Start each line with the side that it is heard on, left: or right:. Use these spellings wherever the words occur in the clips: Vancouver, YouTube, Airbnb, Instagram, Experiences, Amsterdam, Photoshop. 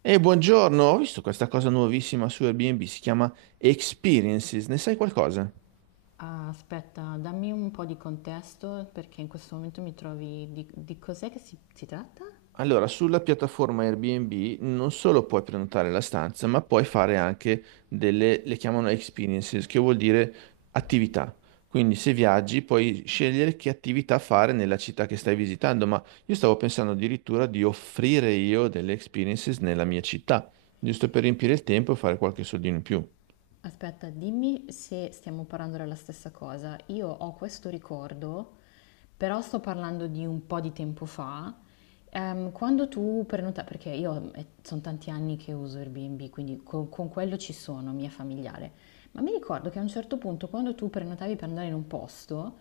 right: E buongiorno, ho visto questa cosa nuovissima su Airbnb, si chiama Experiences, ne sai qualcosa?
left: Ah, aspetta, dammi un po' di contesto perché in questo momento mi trovi. Di cos'è che si tratta?
right: Allora, sulla piattaforma Airbnb non solo puoi prenotare la stanza, ma puoi fare anche le chiamano Experiences, che vuol dire attività. Quindi se viaggi puoi scegliere che attività fare nella città che stai visitando, ma io stavo pensando addirittura di offrire io delle Experiences nella mia città, giusto per riempire il tempo e fare qualche soldino in più.
left: Aspetta, dimmi se stiamo parlando della stessa cosa. Io ho questo ricordo, però sto parlando di un po' di tempo fa. Quando tu prenotavi, perché io sono tanti anni che uso Airbnb, quindi con quello ci sono, mi è familiare. Ma mi ricordo che a un certo punto, quando tu prenotavi per andare in un posto,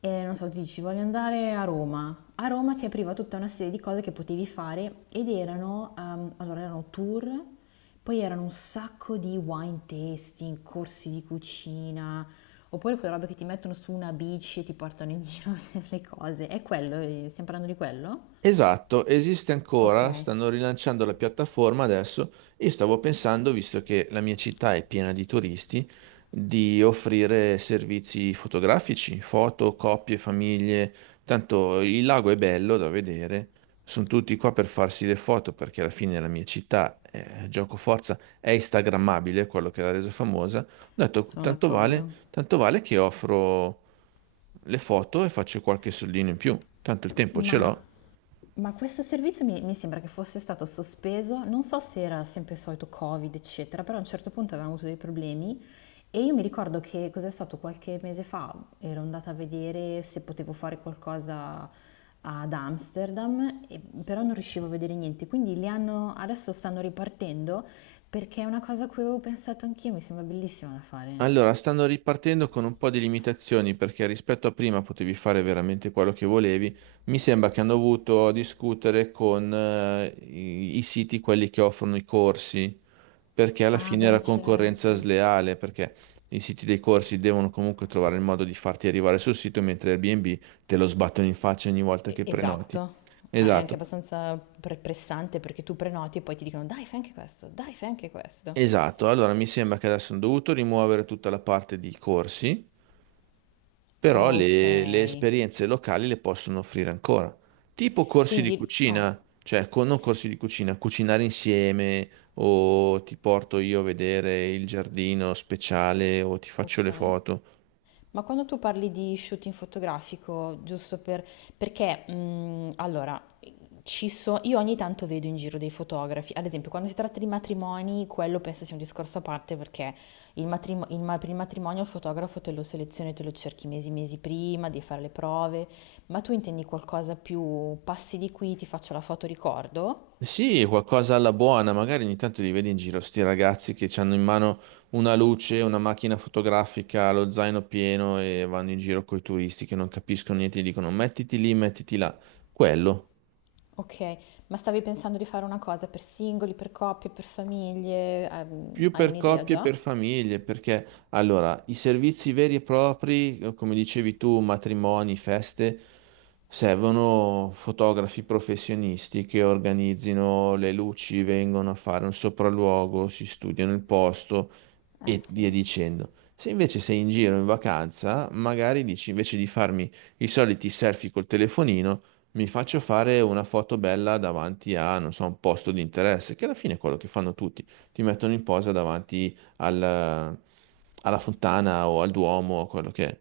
left: e non so, tu dici voglio andare a Roma. A Roma ti apriva tutta una serie di cose che potevi fare ed erano, allora erano tour, poi erano un sacco di wine tasting, corsi di cucina, oppure quelle robe che ti mettono su una bici e ti portano in giro a vedere le cose. È quello, stiamo parlando di quello?
right: Esatto, esiste
left: Ok,
right: ancora, stanno rilanciando la piattaforma adesso e stavo pensando, visto che la mia città è piena di turisti, di offrire servizi fotografici, foto, coppie, famiglie. Tanto il lago è bello da vedere, sono tutti qua per farsi le foto perché alla fine la mia città, gioco forza, è instagrammabile, quello che l'ha resa famosa. Ho detto,
left: sono d'accordo.
right: tanto vale che offro le foto e faccio qualche soldino in più, tanto il tempo ce
left: Ma
right: l'ho.
left: Ma questo servizio mi sembra che fosse stato sospeso, non so se era sempre il solito Covid, eccetera, però a un certo punto avevamo avuto dei problemi e io mi ricordo, che cos'è stato qualche mese fa, ero andata a vedere se potevo fare qualcosa ad Amsterdam, però non riuscivo a vedere niente, quindi li hanno, adesso stanno ripartendo perché è una cosa a cui avevo pensato anch'io, mi sembra bellissima da fare.
right: Allora, stanno ripartendo con un po' di limitazioni perché rispetto a prima potevi fare veramente quello che volevi. Mi sembra che hanno dovuto discutere con i siti, quelli che offrono i corsi, perché alla
left: Ah,
right: fine
left: beh,
right: era concorrenza
left: certo.
right: sleale, perché i siti dei corsi devono comunque trovare il modo di farti arrivare sul sito, mentre Airbnb te lo sbattono in faccia ogni volta che prenoti.
left: Esatto. Ah, è anche
right: Esatto,
left: abbastanza pressante perché tu prenoti e poi ti dicono dai, fai anche questo, dai, fai anche questo.
right: esatto. Allora, mi sembra che adesso hanno dovuto rimuovere tutta la parte di corsi però
left: Ok,
right: le esperienze locali le possono offrire ancora, tipo corsi di
left: quindi. Oh,
right: cucina, cioè con, non corsi di cucina, cucinare insieme o ti porto io a vedere il giardino speciale o ti faccio
left: ok.
right: le foto.
left: Ma quando tu parli di shooting fotografico, giusto per, perché, allora, io ogni tanto vedo in giro dei fotografi, ad esempio quando si tratta di matrimoni, quello penso sia un discorso a parte perché il matrimo- il ma- per il matrimonio il fotografo te lo selezioni, te lo cerchi mesi, mesi prima, devi fare le prove, ma tu intendi qualcosa più passi di qui, ti faccio la foto ricordo?
right: Sì, qualcosa alla buona, magari ogni tanto li vedi in giro, sti ragazzi che hanno in mano una luce, una macchina fotografica, lo zaino pieno e vanno in giro coi turisti che non capiscono niente, e dicono mettiti lì, mettiti là. Quello.
left: Ok, ma stavi pensando di fare una cosa per singoli, per coppie, per famiglie?
right: Più
left: Hai
right: per
left: un'idea
right: coppie e
left: già?
right: per famiglie, perché allora i servizi veri e propri, come dicevi tu, matrimoni, feste, servono fotografi professionisti che organizzino le luci, vengono a fare un sopralluogo, si studiano il posto
left: Eh
right: e via
left: sì,
right: dicendo. Se invece sei in giro in vacanza, magari dici invece di farmi i soliti selfie col telefonino, mi faccio fare una foto bella davanti a, non so, un posto di interesse, che alla fine è quello che fanno tutti ti mettono in posa davanti alla fontana o al Duomo o quello che è.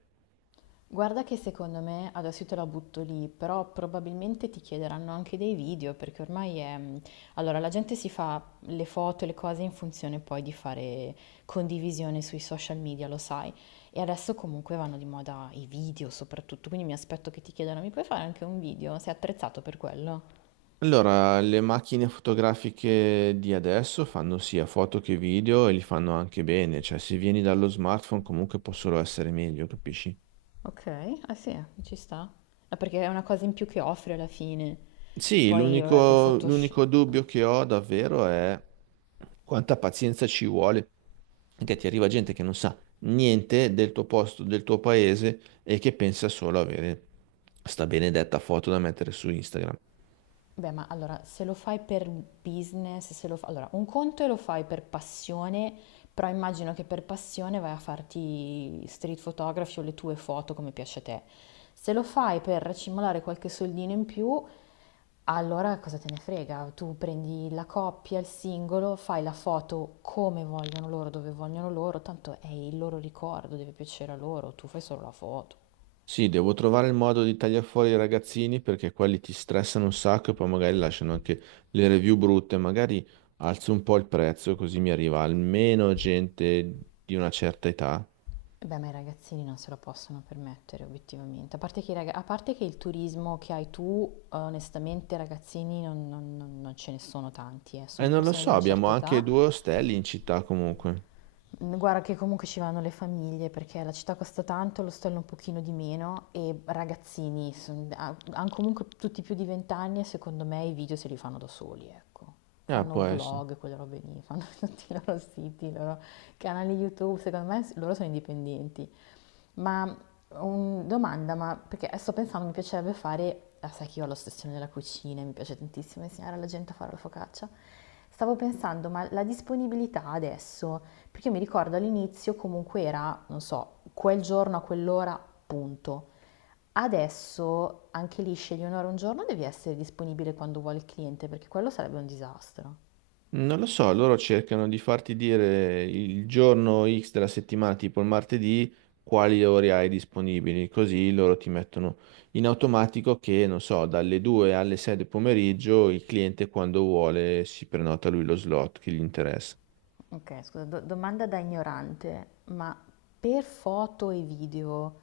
left: guarda che secondo me, adesso io te la butto lì, però probabilmente ti chiederanno anche dei video perché ormai è. Allora, la gente si fa le foto e le cose in funzione poi di fare condivisione sui social media, lo sai. E adesso comunque vanno di moda i video soprattutto, quindi mi aspetto che ti chiedano, mi puoi fare anche un video? Sei attrezzato per quello?
right: Allora, le macchine fotografiche di adesso fanno sia foto che video e li fanno anche bene, cioè se vieni dallo smartphone comunque può solo essere meglio, capisci?
left: Ok, ah sì, ci sta. No, perché è una cosa in più che offri alla fine.
right: Sì,
left: Poi, vabbè, col
right: l'unico
left: Photoshop.
right: l'unico dubbio che ho davvero è quanta pazienza ci vuole, perché ti arriva gente che non sa niente del tuo posto, del tuo paese e che pensa solo avere sta benedetta foto da mettere su Instagram.
left: Beh, ma allora, se lo fai per business, se lo fa. Allora, un conto è lo fai per passione, però immagino che per passione vai a farti street photography o le tue foto come piace a te. Se lo fai per racimolare qualche soldino in più, allora cosa te ne frega? Tu prendi la coppia, il singolo, fai la foto come vogliono loro, dove vogliono loro, tanto è il loro ricordo, deve piacere a loro, tu fai solo la foto.
right: Sì, devo trovare il modo di tagliare fuori i ragazzini perché quelli ti stressano un sacco e poi magari lasciano anche le review brutte. Magari alzo un po' il prezzo così mi arriva almeno gente di una certa età.
left: Eh, beh, ma i ragazzini non se lo possono permettere, obiettivamente. A parte che, a parte che il turismo che hai tu, onestamente, ragazzini non ce ne sono tanti, eh.
right: E
left: Sono
right: non lo
left: persone
right: so,
left: di una
right: abbiamo
left: certa
right: anche
left: età.
right: due ostelli in città comunque.
left: Guarda che comunque ci vanno le famiglie, perché la città costa tanto, l'ostello un pochino di meno, e ragazzini, hanno comunque tutti più di 20 anni e secondo me i video se li fanno da soli, ecco.
right: Ah,
left: Fanno
right: può essere.
left: vlog, quelle robe lì, fanno tutti i loro siti, i loro canali YouTube, secondo me loro sono indipendenti. Ma domanda, ma perché sto pensando, mi piacerebbe fare, ah, sai che io ho l'ossessione della cucina, e mi piace tantissimo insegnare alla gente a fare la focaccia. Stavo pensando, ma la disponibilità adesso, perché io mi ricordo all'inizio comunque era, non so, quel giorno a quell'ora, punto. Adesso anche lì scegli un'ora un giorno, devi essere disponibile quando vuole il cliente, perché quello sarebbe un disastro.
right: Non lo so, loro cercano di farti dire il giorno X della settimana, tipo il martedì, quali ore hai disponibili, così loro ti mettono in automatico che, non so, dalle 2 alle 6 del pomeriggio il cliente quando vuole si prenota lui lo slot che gli interessa.
left: Ok, scusa, domanda da ignorante, ma per foto e video,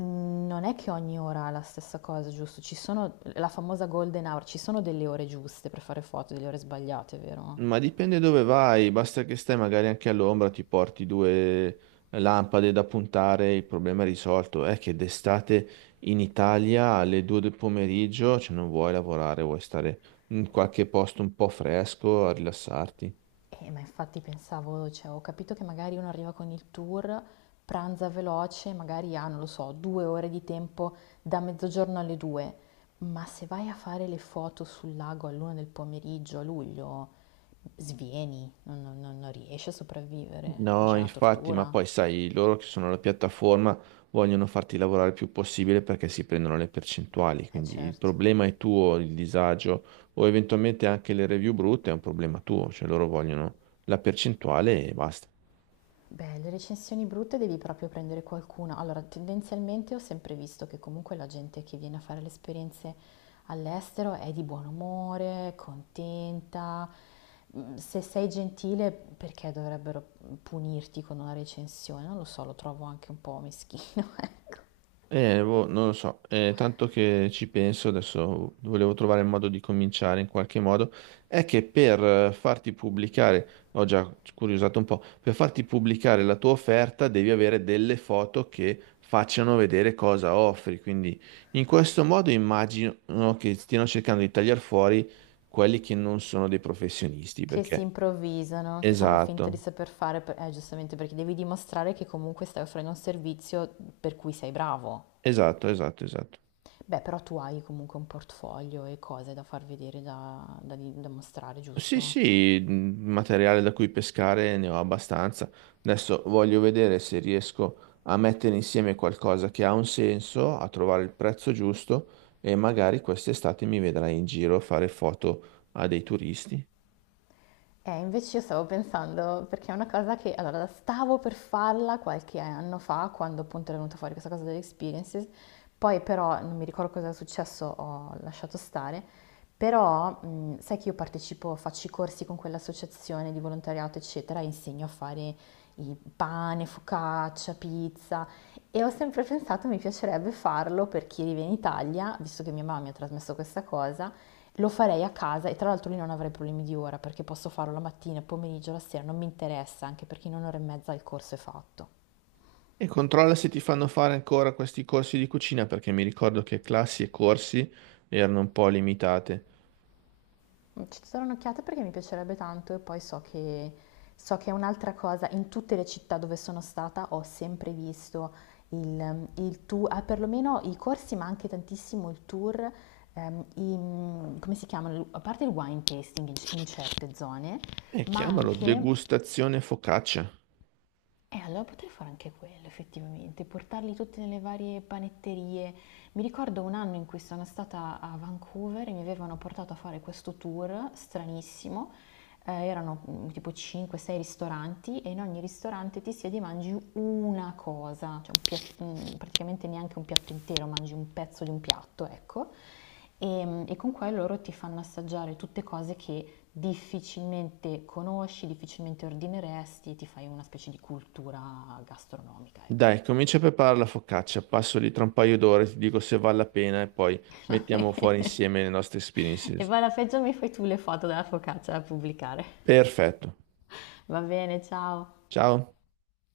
left: non è che ogni ora ha la stessa cosa, giusto? Ci sono la famosa golden hour, ci sono delle ore giuste per fare foto, delle ore sbagliate, vero?
right: Ma dipende dove vai, basta che stai magari anche all'ombra, ti porti due lampade da puntare, il problema è risolto. È che d'estate in Italia alle 2 del pomeriggio, cioè non vuoi lavorare, vuoi stare in qualche posto un po' fresco a rilassarti.
left: Ma infatti pensavo, cioè ho capito che magari uno arriva con il tour, pranza veloce, magari ha, non lo so, 2 ore di tempo da mezzogiorno alle due, ma se vai a fare le foto sul lago all'una del pomeriggio a luglio, svieni, non riesci a sopravvivere,
right: No,
left: c'è una
right: infatti, ma
left: tortura,
right: poi sai, loro che sono la piattaforma vogliono farti lavorare il più possibile perché si prendono le percentuali,
left: eh
right: quindi il
left: certo.
right: problema è tuo, il disagio o eventualmente anche le review brutte è un problema tuo, cioè loro vogliono la percentuale e basta.
left: Beh, le recensioni brutte devi proprio prendere qualcuna. Allora, tendenzialmente ho sempre visto che comunque la gente che viene a fare le esperienze all'estero è di buon umore, contenta. Se sei gentile, perché dovrebbero punirti con una recensione? Non lo so, lo trovo anche un po' meschino, ecco.
right: Boh, non lo so. Tanto che ci penso, adesso volevo trovare il modo di cominciare in qualche modo, è che per farti pubblicare, ho già curiosato un po', per farti pubblicare la tua offerta devi avere delle foto che facciano vedere cosa offri, quindi in questo modo immagino che stiano cercando di tagliare fuori quelli che non sono dei professionisti,
left: Che si
right: perché...
left: improvvisano, che fanno finta di
right: Esatto,
left: saper fare, giustamente perché devi dimostrare che comunque stai offrendo un servizio per cui sei bravo.
right: esatto, esatto, esatto.
left: Beh, però tu hai comunque un portfolio e cose da far vedere, da mostrare,
right: Sì,
left: giusto?
right: sì, materiale da cui pescare ne ho abbastanza. Adesso voglio vedere se riesco a mettere insieme qualcosa che ha un senso, a trovare il prezzo giusto e magari quest'estate mi vedrai in giro a fare foto a dei turisti.
left: Invece io stavo pensando, perché è una cosa che, allora, stavo per farla qualche anno fa, quando appunto era venuta fuori questa cosa delle experiences, poi però, non mi ricordo cosa è successo, ho lasciato stare, però sai che io partecipo, faccio i corsi con quell'associazione di volontariato, eccetera, e insegno a fare il pane, focaccia, pizza, e ho sempre pensato mi piacerebbe farlo per chi vive in Italia, visto che mia mamma mi ha trasmesso questa cosa, lo farei a casa e tra l'altro lì non avrei problemi di ora perché posso farlo la mattina, il pomeriggio, la sera, non mi interessa, anche perché in un'ora e mezza il corso è fatto.
right: E controlla se ti fanno fare ancora questi corsi di cucina perché mi ricordo che classi e corsi erano un po' limitate.
left: Ci darò un'occhiata perché mi piacerebbe tanto e poi so che, è un'altra cosa, in tutte le città dove sono stata ho sempre visto il tour, ah, perlomeno i corsi ma anche tantissimo il tour, come si chiamano, a parte il wine tasting in certe zone,
right: E
left: ma
right: chiamalo
left: anche
right: degustazione focaccia.
left: e allora potrei fare anche quello, effettivamente, portarli tutti nelle varie panetterie. Mi ricordo un anno in cui sono stata a Vancouver e mi avevano portato a fare questo tour stranissimo. Erano, tipo 5-6 ristoranti e in ogni ristorante ti siedi e mangi una cosa, cioè praticamente neanche un piatto intero, mangi un pezzo di un piatto, ecco. E con quello loro ti fanno assaggiare tutte cose che difficilmente conosci, difficilmente ordineresti e ti fai una specie di cultura gastronomica, ecco.
right: Dai, comincia a preparare la focaccia, passo lì tra un paio d'ore, ti dico se vale la pena e poi mettiamo fuori insieme le nostre
left: E
right: experiences.
left: poi alla peggio mi fai tu le foto della focaccia da pubblicare.
right: Perfetto.
left: Va bene, ciao.
right: Ciao.